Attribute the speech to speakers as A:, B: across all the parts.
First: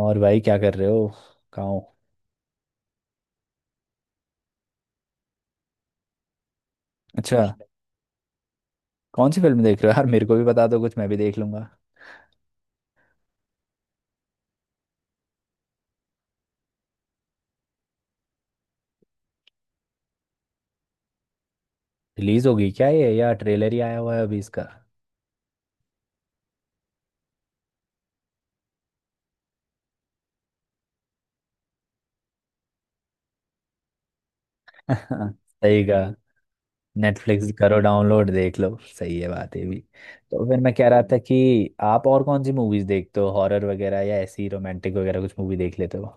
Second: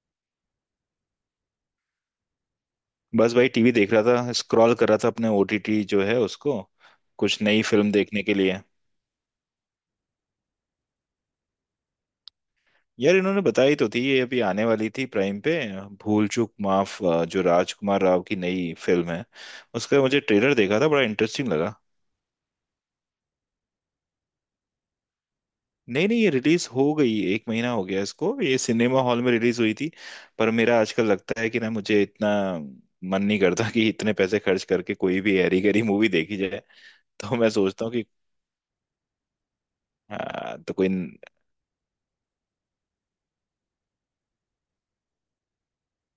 A: और भाई क्या कर रहे हो? कहाँ हो?
B: बस भाई टीवी देख रहा था स्क्रॉल कर रहा था अपने ओटीटी जो है उसको कुछ
A: अच्छा।
B: नई फिल्म देखने के लिए।
A: कौन सी फिल्म देख रहे हो यार? मेरे को भी बता दो कुछ, मैं भी देख लूंगा।
B: यार इन्होंने बताई तो थी ये अभी आने वाली थी प्राइम पे भूल चूक माफ जो राजकुमार राव की नई फिल्म है। उसका मुझे ट्रेलर देखा था बड़ा इंटरेस्टिंग लगा।
A: रिलीज होगी क्या ये, या ट्रेलर ही आया हुआ है अभी इसका?
B: नहीं नहीं ये रिलीज हो गई एक महीना हो गया इसको ये सिनेमा हॉल में रिलीज हुई थी। पर मेरा आजकल लगता है कि ना मुझे इतना मन नहीं करता कि इतने पैसे खर्च करके कोई भी हैरी गैरी
A: सही
B: मूवी
A: कहा।
B: देखी जाए। तो मैं
A: नेटफ्लिक्स करो,
B: सोचता हूँ कि
A: डाउनलोड देख लो, सही है बात है भी। तो
B: हाँ,
A: फिर मैं
B: तो
A: कह
B: कोई।
A: रहा था कि आप और कौन सी मूवीज देखते हो, हॉरर वगैरह या ऐसी रोमांटिक वगैरह कुछ मूवी देख लेते हो?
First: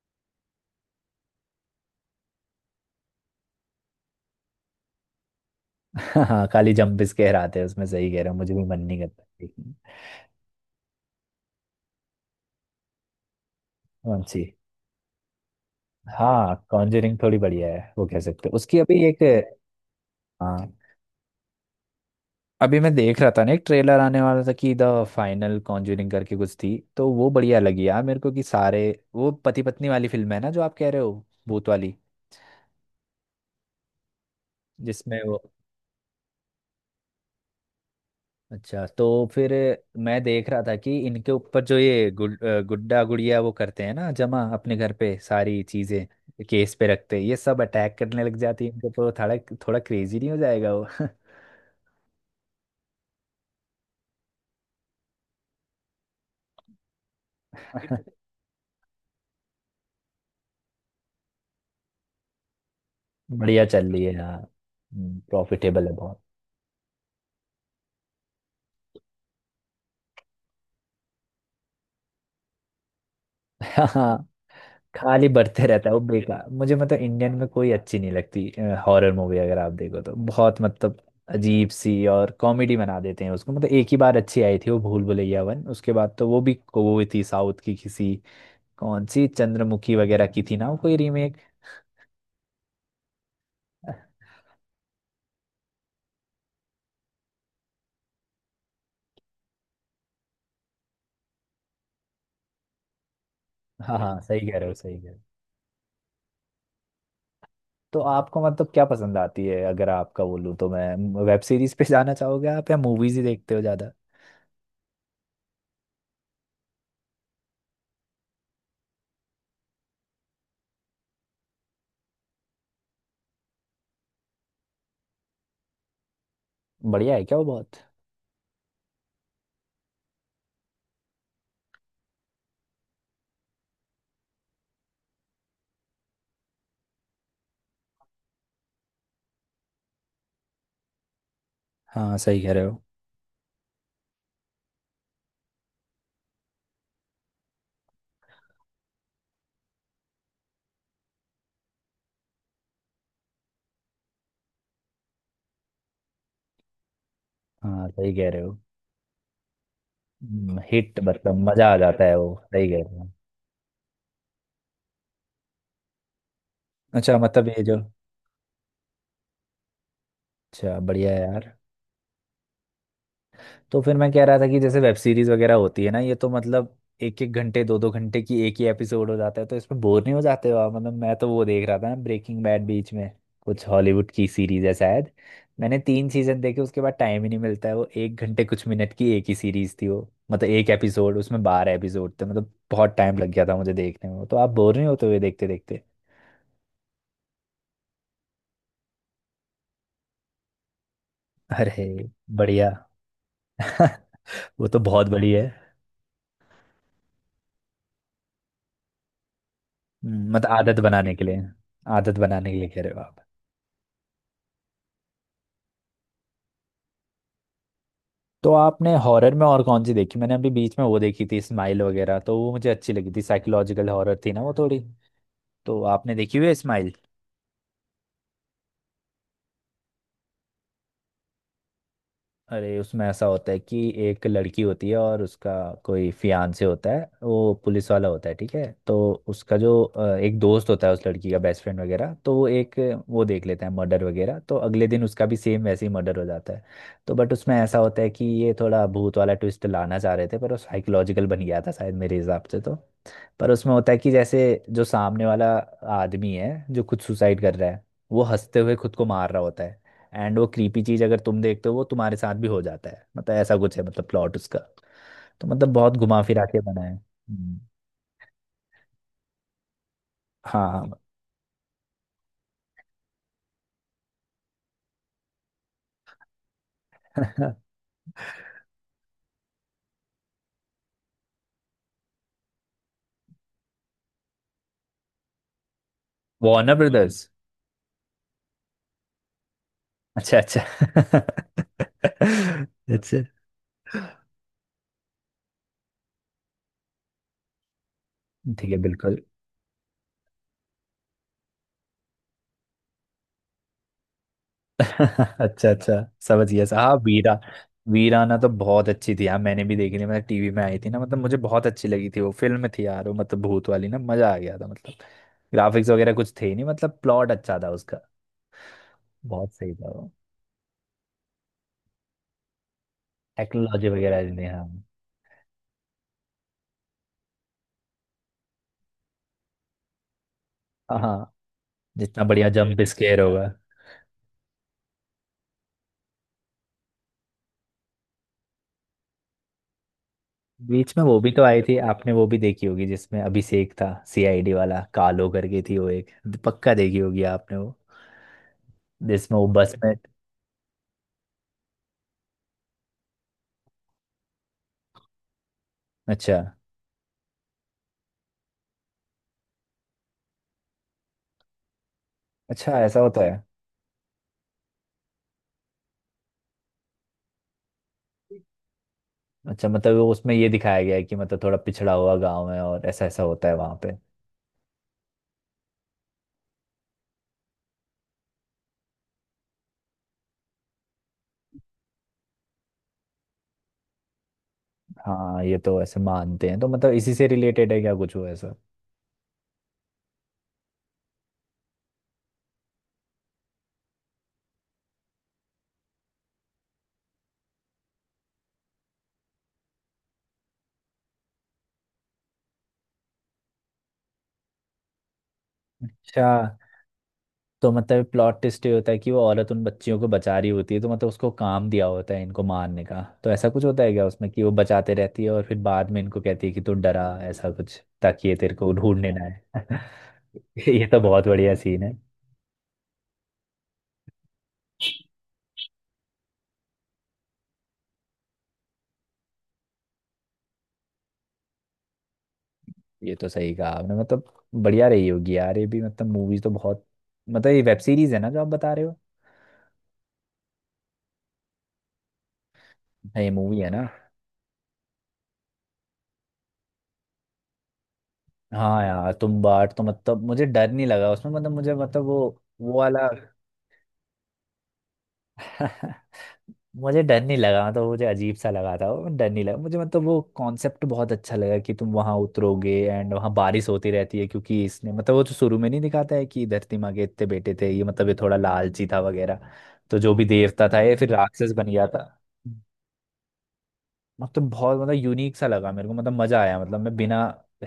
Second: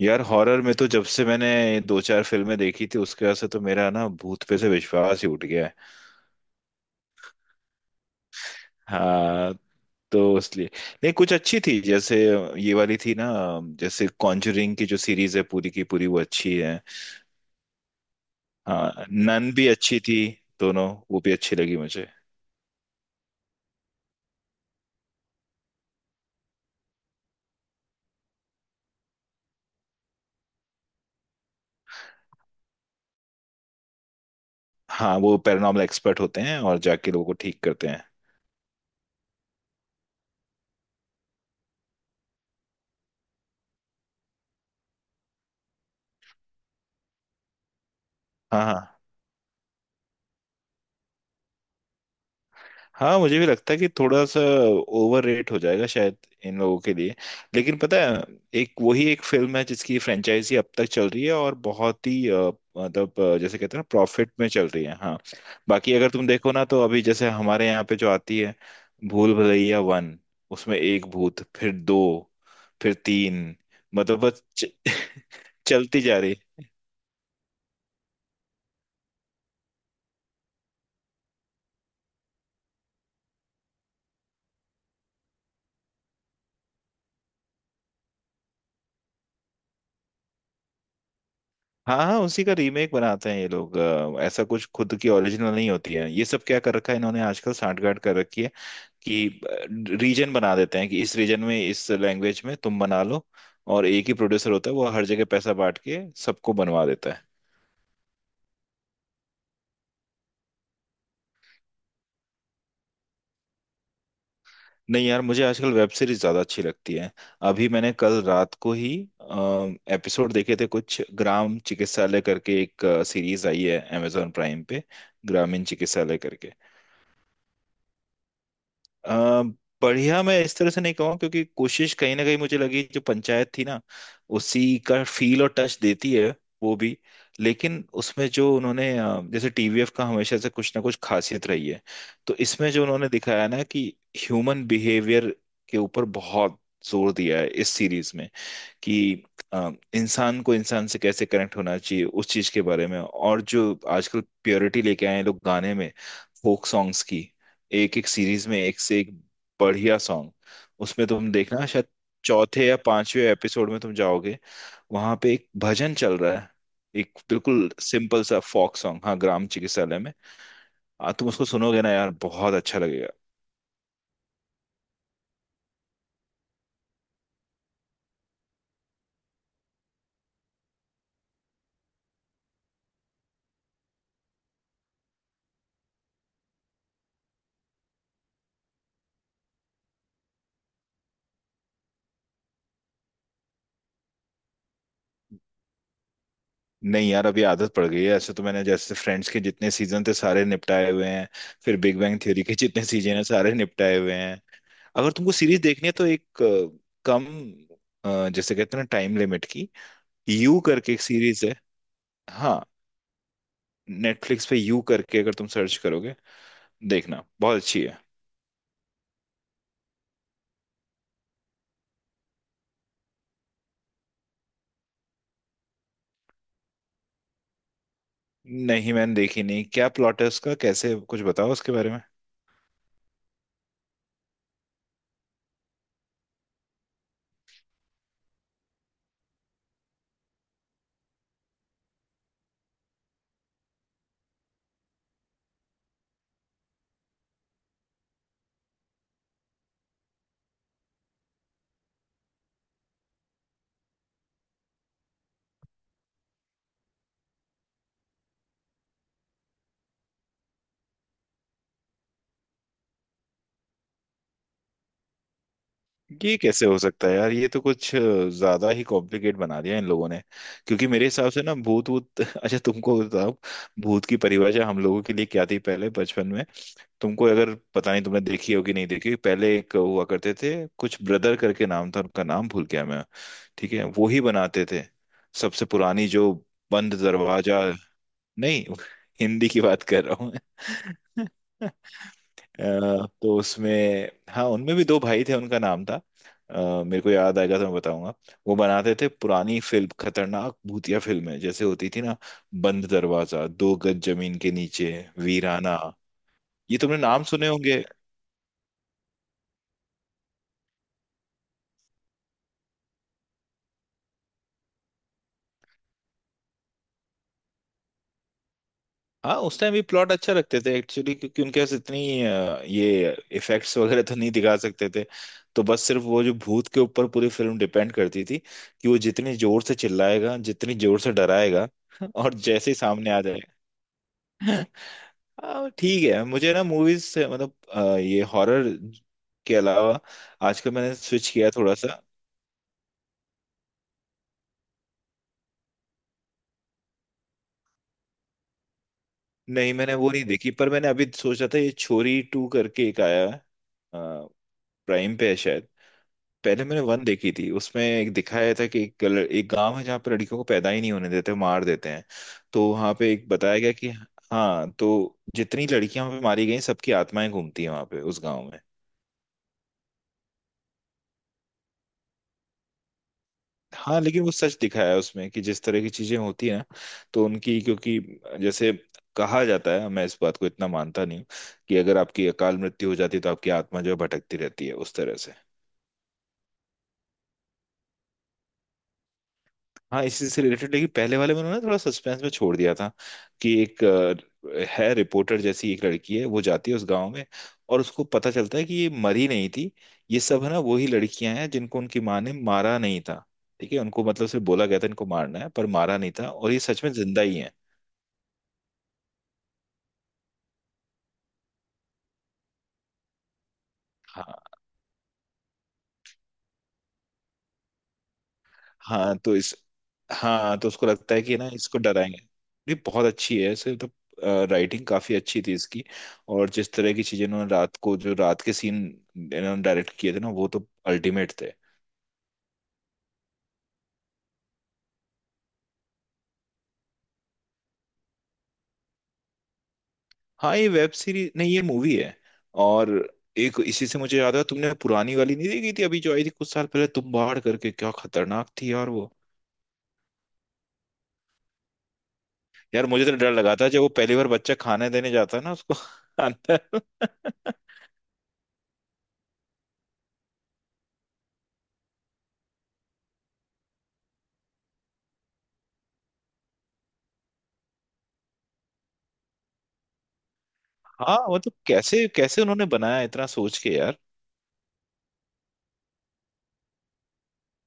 B: यार हॉरर में तो जब से मैंने दो चार फिल्में देखी थी उसके बाद से तो मेरा ना भूत पे से विश्वास ही उठ गया है।
A: हाँ, खाली जंप स्केयर आते हैं उसमें। सही कह रहे हो, मुझे भी मन नहीं करता
B: हाँ
A: देखने का।
B: तो इसलिए नहीं कुछ अच्छी थी जैसे ये वाली थी ना। जैसे
A: कौन सी?
B: कॉन्जरिंग की जो सीरीज है पूरी की पूरी वो
A: हाँ,
B: अच्छी है।
A: कॉन्जरिंग थोड़ी बढ़िया है, वो कह सकते हो। उसकी अभी
B: हाँ
A: एक।
B: नन भी अच्छी थी
A: हाँ।
B: दोनों वो भी अच्छी लगी मुझे।
A: अभी मैं देख रहा था ना, एक ट्रेलर आने वाला था कि द फाइनल कॉन्ज्यूरिंग करके कुछ थी, तो वो बढ़िया लगी यार मेरे को। कि सारे वो पति पत्नी वाली फिल्म है ना जो आप कह रहे हो, भूत वाली,
B: हाँ
A: जिसमें
B: वो
A: वो।
B: पैरानॉर्मल एक्सपर्ट होते हैं और जाके लोगों को ठीक करते हैं।
A: अच्छा, तो फिर मैं देख रहा था कि इनके ऊपर जो ये गुड्डा गुड़िया वो करते हैं ना, जमा अपने घर पे सारी चीजें केस पे रखते हैं, ये सब अटैक करने लग
B: हाँ
A: जाती है इनके
B: हाँ।
A: ऊपर वो थोड़ा। थोड़ा क्रेजी नहीं हो जाएगा वो?
B: हाँ मुझे भी लगता है कि थोड़ा सा ओवर रेट हो जाएगा शायद इन लोगों के लिए। लेकिन पता है एक वही एक फिल्म है जिसकी फ्रेंचाइजी अब तक चल रही है और बहुत ही मतलब जैसे
A: बढ़िया
B: कहते हैं ना
A: चल रही है
B: प्रॉफिट
A: यार।
B: में चल रही है हाँ।
A: प्रॉफिटेबल है
B: बाकी अगर
A: बहुत।
B: तुम देखो ना तो अभी जैसे हमारे यहाँ पे जो आती है भूल भुलैया वन उसमें एक भूत फिर दो फिर तीन मतलब बस
A: खाली बढ़ते रहता है वो,
B: चलती जा रही।
A: बेकार मुझे। मतलब इंडियन में कोई अच्छी नहीं लगती हॉरर मूवी, अगर आप देखो तो। बहुत मतलब अजीब सी और कॉमेडी बना देते हैं उसको। मतलब एक ही बार अच्छी आई थी वो भूल भुलैया वन, उसके बाद तो वो भी वो थी साउथ की किसी। कौन सी चंद्रमुखी वगैरह की थी ना वो, कोई रीमेक।
B: हाँ हाँ उसी का रीमेक बनाते हैं ये लोग ऐसा कुछ खुद की ओरिजिनल नहीं होती है ये सब क्या कर रखा है इन्होंने आजकल सांठगांठ कर रखी है कि रीजन बना देते हैं कि इस रीजन में इस लैंग्वेज में तुम बना लो और
A: हाँ
B: एक ही
A: हाँ, सही
B: प्रोड्यूसर
A: कह रहे
B: होता
A: हो,
B: है वो
A: सही
B: हर
A: कह रहे हो।
B: जगह पैसा बांट के सबको बनवा देता है।
A: तो आपको मतलब क्या पसंद आती है? अगर आपका बोलूँ तो मैं, वेब सीरीज पे जाना चाहोगे आप या मूवीज ही देखते हो ज्यादा?
B: नहीं यार मुझे आजकल वेब सीरीज ज्यादा अच्छी लगती है। अभी मैंने कल रात को ही एपिसोड देखे थे कुछ ग्राम चिकित्सालय करके एक सीरीज आई है अमेजोन प्राइम पे। ग्रामीण चिकित्सालय करके।
A: बढ़िया है क्या वो बहुत?
B: अ, बढ़िया मैं इस तरह से नहीं कहूँ क्योंकि कोशिश कहीं ना कहीं मुझे लगी जो पंचायत थी ना उसी का फील और टच देती है वो भी। लेकिन उसमें जो उन्होंने जैसे टीवीएफ का हमेशा से कुछ ना कुछ खासियत रही है।
A: हाँ,
B: तो
A: सही कह रहे
B: इसमें
A: हो।
B: जो उन्होंने दिखाया ना कि ह्यूमन बिहेवियर के ऊपर बहुत जोर दिया है इस सीरीज में कि इंसान को इंसान से कैसे कनेक्ट होना चाहिए उस चीज के बारे में और जो आजकल प्योरिटी लेके आए हैं लोग गाने में फोक सॉन्ग्स की।
A: हाँ,
B: एक एक
A: सही कह रहे
B: सीरीज में
A: हो।
B: एक से एक बढ़िया सॉन्ग।
A: हिट
B: उसमें तुम
A: मतलब
B: देखना
A: मजा आ
B: शायद
A: जाता है वो,
B: चौथे
A: सही
B: या
A: कह रहे हैं।
B: पांचवे एपिसोड में तुम जाओगे वहां पे एक भजन चल रहा है
A: अच्छा,
B: एक
A: मतलब ये
B: बिल्कुल
A: जो।
B: सिंपल सा फोक सॉन्ग हाँ ग्राम चिकित्सालय में।
A: अच्छा, बढ़िया
B: आ
A: है
B: तुम उसको
A: यार।
B: सुनोगे ना यार बहुत अच्छा लगेगा।
A: तो फिर मैं कह रहा था कि जैसे वेब सीरीज वगैरह होती है ना, ये तो मतलब एक एक घंटे दो दो घंटे की एक ही एपिसोड हो जाता है, तो इसमें बोर नहीं हो जाते हो आप? मतलब मैं तो वो देख रहा था ना ब्रेकिंग बैड, बीच में कुछ हॉलीवुड की सीरीज है शायद। मैंने तीन सीजन देखे, उसके बाद टाइम ही नहीं मिलता है। वो एक घंटे कुछ मिनट की एक ही सीरीज थी वो। मतलब एक एपिसोड, उसमें 12 एपिसोड थे, मतलब बहुत टाइम लग गया था मुझे देखने में वो। तो आप बोर नहीं होते हुए देखते देखते?
B: नहीं यार अभी आदत पड़ गई है ऐसे तो मैंने जैसे फ्रेंड्स के जितने सीजन थे सारे निपटाए हुए हैं। फिर
A: अरे।
B: बिग बैंग थ्योरी के
A: बढ़िया।
B: जितने सीजन है सारे निपटाए हुए हैं।
A: वो तो बहुत
B: अगर
A: बड़ी
B: तुमको
A: है।
B: सीरीज देखनी है तो एक कम जैसे कहते हैं ना टाइम लिमिट की
A: मतलब
B: यू
A: आदत
B: करके एक
A: बनाने के लिए।
B: सीरीज है।
A: आदत बनाने के
B: हाँ
A: लिए कह रहे हो आप?
B: नेटफ्लिक्स पे यू करके अगर तुम सर्च करोगे देखना बहुत अच्छी है।
A: तो आपने हॉरर में और कौन सी देखी? मैंने अभी बीच में वो देखी थी स्माइल वगैरह, तो वो मुझे अच्छी लगी थी। साइकोलॉजिकल हॉरर थी ना वो थोड़ी। तो आपने देखी हुई है स्माइल?
B: नहीं मैंने देखी नहीं क्या प्लॉट है उसका कैसे कुछ बताओ उसके बारे में।
A: अरे, उसमें ऐसा होता है कि एक लड़की होती है और उसका कोई फियांसे होता है, वो पुलिस वाला होता है, ठीक है? तो उसका जो एक दोस्त होता है, उस लड़की का बेस्ट फ्रेंड वगैरह, तो वो एक वो देख लेता है मर्डर वगैरह, तो अगले दिन उसका भी सेम वैसे ही मर्डर हो जाता है। तो बट उसमें ऐसा होता है कि ये थोड़ा भूत वाला ट्विस्ट लाना चाह रहे थे, पर वो साइकोलॉजिकल बन गया था शायद मेरे हिसाब से तो। पर उसमें होता है कि जैसे जो सामने वाला आदमी है जो खुद सुसाइड कर रहा है, वो हंसते हुए खुद को मार रहा होता है। एंड वो क्रीपी चीज अगर तुम देखते हो वो तुम्हारे साथ भी हो जाता है, मतलब ऐसा कुछ है, मतलब प्लॉट उसका। तो मतलब बहुत घुमा
B: ये
A: फिरा के
B: कैसे हो
A: बना है।
B: सकता है यार ये तो कुछ ज्यादा ही कॉम्प्लिकेट बना दिया इन लोगों ने। क्योंकि
A: हाँ।
B: मेरे हिसाब से ना भूत वूत अच्छा तुमको बताओ भूत की परिभाषा हम लोगों के लिए क्या थी पहले बचपन में। तुमको अगर पता नहीं तुमने देखी होगी नहीं देखी होगी, पहले एक हुआ करते थे कुछ ब्रदर करके नाम था उनका नाम भूल गया मैं। ठीक है वो ही बनाते थे सबसे पुरानी जो
A: वार्नर
B: बंद
A: ब्रदर्स।
B: दरवाजा। नहीं हिंदी की बात कर रहा हूँ
A: अच्छा अच्छा।
B: मैं अ,
A: अच्छा।
B: तो उसमें हाँ उनमें भी दो भाई थे उनका नाम था मेरे को याद आएगा तो मैं बताऊंगा। वो
A: ठीक है
B: बनाते थे
A: बिल्कुल।
B: पुरानी फिल्म खतरनाक भूतिया फिल्में जैसे होती थी ना बंद दरवाजा 2 गज जमीन के नीचे
A: अच्छा
B: वीराना
A: अच्छा, समझ गया सर,
B: ये
A: हाँ
B: तुमने नाम
A: वीरा।
B: सुने होंगे।
A: वीराना तो बहुत अच्छी थी यार, मैंने भी देखी थी। मतलब टीवी में आई थी ना, मतलब मुझे बहुत अच्छी लगी थी वो फिल्म थी यार वो, मतलब भूत वाली ना, मजा आ गया था मतलब। ग्राफिक्स वगैरह कुछ थे ही नहीं, मतलब प्लॉट अच्छा था उसका।
B: हाँ
A: बहुत
B: उस
A: सही
B: टाइम भी
A: था।
B: प्लॉट अच्छा रखते थे एक्चुअली क्योंकि उनके पास इतनी ये इफेक्ट्स
A: टेक्नोलॉजी
B: वगैरह तो
A: वगैरह
B: नहीं
A: नहीं,
B: दिखा
A: हाँ।
B: सकते थे। तो बस सिर्फ वो जो भूत के ऊपर पूरी फिल्म डिपेंड करती थी कि वो जितनी जोर से चिल्लाएगा जितनी
A: हाँ
B: जोर से
A: हाँ,
B: डराएगा
A: जितना
B: और
A: बढ़िया
B: जैसे ही
A: जंप
B: सामने
A: स्केयर
B: आ जाए
A: होगा।
B: ठीक है मुझे ना मूवीज से मतलब ये हॉरर के अलावा आजकल
A: बीच
B: मैंने
A: में वो
B: स्विच
A: भी तो
B: किया
A: आई
B: थोड़ा
A: थी,
B: सा।
A: आपने वो भी देखी होगी, जिसमें अभिषेक था सीआईडी वाला, कालो करके थी वो एक। पक्का देखी होगी आपने वो, जिसमें वो
B: नहीं
A: बस में।
B: मैंने वो नहीं देखी पर मैंने अभी सोचा था ये छोरी टू करके एक आया है प्राइम पे है शायद।
A: अच्छा।
B: पहले मैंने वन देखी थी उसमें एक दिखाया था कि एक एक गांव है जहाँ पर लड़कियों को पैदा ही नहीं होने देते मार देते हैं। तो
A: अच्छा,
B: वहां
A: ऐसा
B: पे
A: होता
B: एक
A: है।
B: बताया गया कि हाँ तो जितनी लड़कियां वहां पे मारी गई सबकी आत्माएं घूमती हैं वहां पे उस गाँव में।
A: अच्छा, मतलब वो उसमें ये दिखाया गया है कि मतलब थोड़ा पिछड़ा हुआ गांव है और ऐसा ऐसा होता है वहां पे।
B: हाँ लेकिन वो सच दिखाया है उसमें कि जिस तरह की चीजें होती है ना तो उनकी क्योंकि जैसे कहा जाता है मैं इस बात को इतना मानता नहीं हूँ कि अगर आपकी अकाल मृत्यु हो जाती है तो आपकी आत्मा जो है भटकती रहती है उस तरह से।
A: हाँ, ये तो ऐसे मानते हैं, तो मतलब इसी से रिलेटेड है क्या कुछ वो ऐसा?
B: हाँ इसी से रिलेटेड लेकिन पहले वाले में उन्होंने थोड़ा सस्पेंस में छोड़ दिया था कि एक है रिपोर्टर जैसी एक लड़की है वो जाती है उस गांव में और उसको पता चलता है कि ये मरी नहीं थी ये सब है ना वही लड़कियां हैं जिनको उनकी माँ ने मारा नहीं था। ठीक है उनको मतलब सिर्फ बोला गया था इनको मारना है पर मारा नहीं
A: अच्छा,
B: था और ये सच में जिंदा ही
A: तो मतलब प्लॉट ट्विस्ट ये होता है कि वो औरत उन बच्चियों को बचा रही होती है, तो मतलब उसको काम दिया होता है इनको मारने का, तो ऐसा कुछ होता है क्या उसमें कि
B: है।
A: वो बचाते रहती है और फिर बाद में इनको कहती है कि तू डरा ऐसा कुछ, ताकि ये तेरे को ढूंढने
B: हाँ
A: ना
B: तो इस
A: आए?
B: हाँ तो
A: ये
B: उसको
A: तो
B: लगता है
A: बहुत
B: कि ना
A: बढ़िया
B: इसको
A: सीन है।
B: डराएंगे। ये बहुत अच्छी है ऐसे तो राइटिंग काफी अच्छी थी इसकी और जिस तरह की चीजें इन्होंने रात को जो रात के सीन इन्होंने डायरेक्ट किए थे ना वो तो अल्टीमेट थे।
A: ये तो सही कहा आपने, मतलब बढ़िया रही होगी यार ये भी, मतलब मूवीज तो बहुत। मतलब ये वेब सीरीज है ना जो आप बता रहे हो?
B: हाँ ये वेब सीरीज नहीं ये मूवी है। और
A: हाँ, ये मूवी
B: एक
A: है ना?
B: इसी से मुझे याद आया तुमने पुरानी वाली नहीं देखी थी अभी जो आई थी कुछ साल पहले तुम बाढ़ करके क्या खतरनाक थी
A: हाँ
B: यार वो।
A: यार तुम बाट, तो मतलब मुझे डर नहीं लगा उसमें, मतलब मुझे, मतलब वो
B: यार मुझे
A: वाला।
B: तो डर लगा था जब वो पहली बार बच्चा खाने देने जाता है ना उसको अंदर।
A: मुझे डर नहीं लगा, मतलब मुझे अजीब सा लगा था वो, डर नहीं लगा मुझे। मतलब वो कॉन्सेप्ट बहुत अच्छा लगा कि तुम वहां उतरोगे एंड वहां बारिश होती रहती है, क्योंकि इसने मतलब वो तो शुरू में नहीं दिखाता है कि धरती माँ के इतने बेटे थे, ये मतलब ये थोड़ा लालची था वगैरह। तो जो भी देवता था ये फिर
B: हाँ
A: राक्षस
B: मतलब
A: बन गया
B: कैसे
A: था।
B: कैसे उन्होंने बनाया इतना सोच के यार।
A: मतलब बहुत, मतलब यूनिक सा लगा मेरे को, मतलब मजा आया, मतलब मैं बिना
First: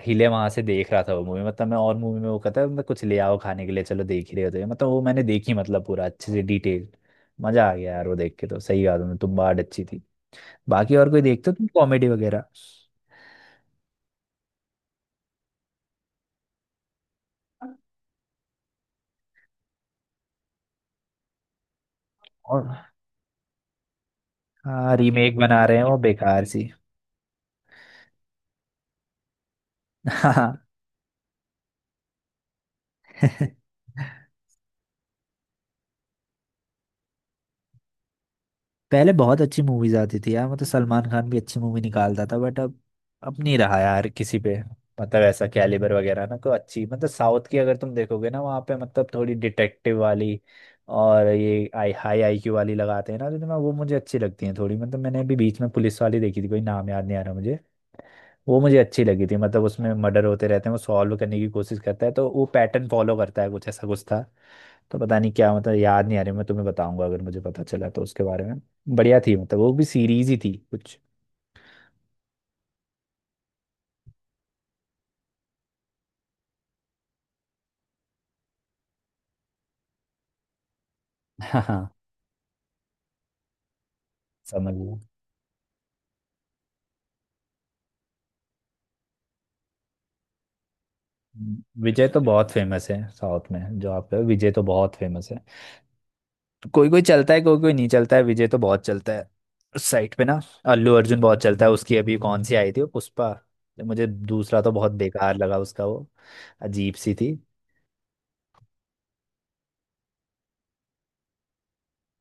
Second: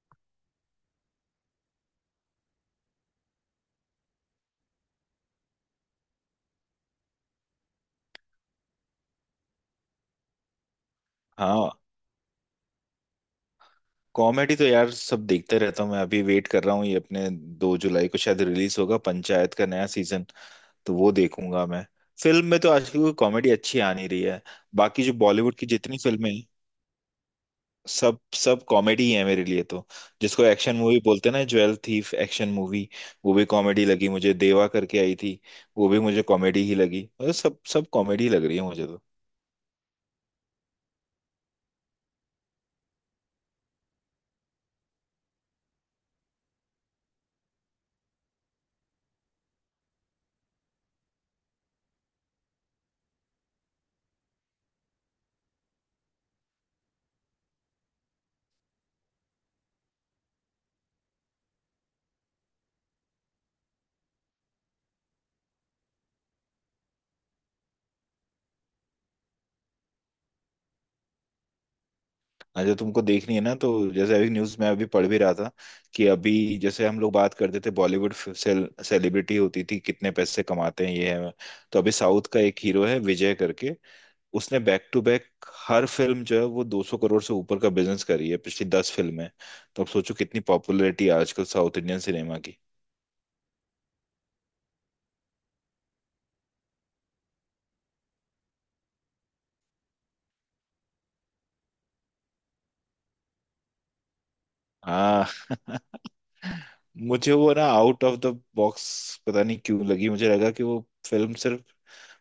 A: हिले वहां से देख रहा था वो मूवी। मतलब मैं, और मूवी में वो कहता है मतलब कुछ ले आओ खाने के लिए, चलो देख ही रहे होते हैं, मतलब वो मैंने देखी मतलब पूरा अच्छे से डिटेल। मजा आ गया यार वो देख के, तो सही कहा तुमने, तुम बात अच्छी थी। बाकी और कोई देखते हो तुम,
B: हाँ
A: कॉमेडी वगैरह?
B: कॉमेडी तो यार सब देखते रहता हूँ मैं अभी वेट कर रहा हूँ ये अपने 2 जुलाई को शायद रिलीज होगा पंचायत का नया सीजन तो वो देखूंगा मैं। फिल्म में तो
A: और।
B: आजकल कोई कॉमेडी अच्छी आ नहीं रही है।
A: हाँ,
B: बाकी जो
A: रीमेक
B: बॉलीवुड
A: बना
B: की
A: रहे हैं वो
B: जितनी फिल्में हैं,
A: बेकार सी।
B: सब सब कॉमेडी ही है मेरे लिए तो जिसको
A: हाँ।
B: एक्शन मूवी बोलते हैं ना ज्वेल थीफ एक्शन मूवी वो भी कॉमेडी लगी मुझे देवा करके आई थी वो भी मुझे कॉमेडी ही लगी मतलब सब सब कॉमेडी लग रही है मुझे तो।
A: पहले बहुत अच्छी मूवीज आती थी यार, मतलब सलमान खान भी अच्छी मूवी निकालता था, बट अब नहीं रहा यार किसी पे। मतलब ऐसा कैलिबर वगैरह ना, कोई अच्छी। मतलब साउथ की अगर तुम देखोगे ना, वहाँ पे मतलब थोड़ी डिटेक्टिव वाली। और ये आई हाई IQ वाली लगाते हैं ना, तो मैं वो मुझे अच्छी लगती है थोड़ी। मतलब मैंने अभी बीच में पुलिस वाली देखी थी, कोई नाम याद नहीं आ रहा मुझे। वो मुझे अच्छी लगी थी, मतलब उसमें मर्डर होते रहते हैं, वो सॉल्व करने की कोशिश करता है, तो वो पैटर्न फॉलो करता है कुछ, ऐसा कुछ था। तो पता नहीं क्या, मतलब याद नहीं आ रही। मैं तुम्हें बताऊंगा अगर मुझे पता चला तो उसके बारे में। बढ़िया थी, मतलब वो भी सीरीज ही थी कुछ।
B: हाँ जो तुमको देखनी है ना तो जैसे अभी न्यूज में अभी पढ़ भी रहा था कि अभी जैसे हम लोग बात करते थे बॉलीवुड सेलिब्रिटी होती थी कितने पैसे कमाते हैं ये है।
A: हाँ
B: तो अभी
A: हाँ,
B: साउथ का एक हीरो है विजय करके उसने
A: समझ
B: बैक
A: लो।
B: टू बैक हर फिल्म जो है वो 200 करोड़ से ऊपर का बिजनेस करी है पिछली 10 फिल्में। तो अब सोचो कितनी पॉपुलैरिटी है आजकल साउथ इंडियन
A: विजय तो
B: सिनेमा
A: बहुत
B: की।
A: फेमस है साउथ में, जो आप कहो, विजय तो बहुत फेमस है। तो कोई कोई चलता है कोई कोई नहीं चलता है, विजय तो बहुत चलता है उस साइड पे ना। अल्लू अर्जुन बहुत चलता है। उसकी अभी कौन सी आई थी वो, पुष्पा। मुझे दूसरा तो बहुत
B: हाँ
A: बेकार लगा उसका वो, अजीब सी थी।
B: मुझे वो ना आउट ऑफ द बॉक्स पता नहीं क्यों लगी मुझे लगा कि वो फिल्म सिर्फ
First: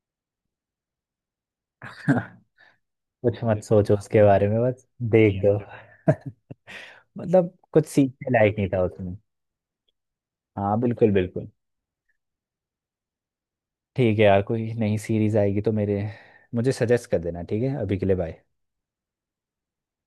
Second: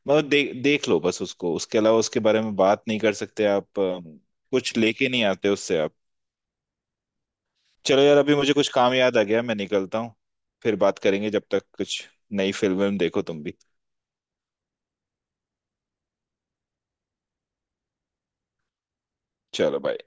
B: मतलब देख लो बस उसको उसके अलावा उसके बारे में बात नहीं कर
A: कुछ
B: सकते
A: मत
B: आप
A: सोचो उसके बारे में
B: कुछ
A: बस,
B: लेके नहीं
A: देख
B: आते
A: दो।
B: उससे आप।
A: मतलब कुछ
B: चलो यार
A: सीखने
B: अभी मुझे
A: लायक
B: कुछ
A: नहीं था
B: काम
A: उसमें।
B: याद आ गया मैं निकलता हूँ।
A: हाँ,
B: फिर बात
A: बिल्कुल
B: करेंगे जब
A: बिल्कुल।
B: तक कुछ नई फिल्म देखो तुम भी।
A: ठीक है यार, कोई नई सीरीज आएगी तो मेरे मुझे सजेस्ट कर देना। ठीक है, अभी के लिए बाय।
B: चलो बाय।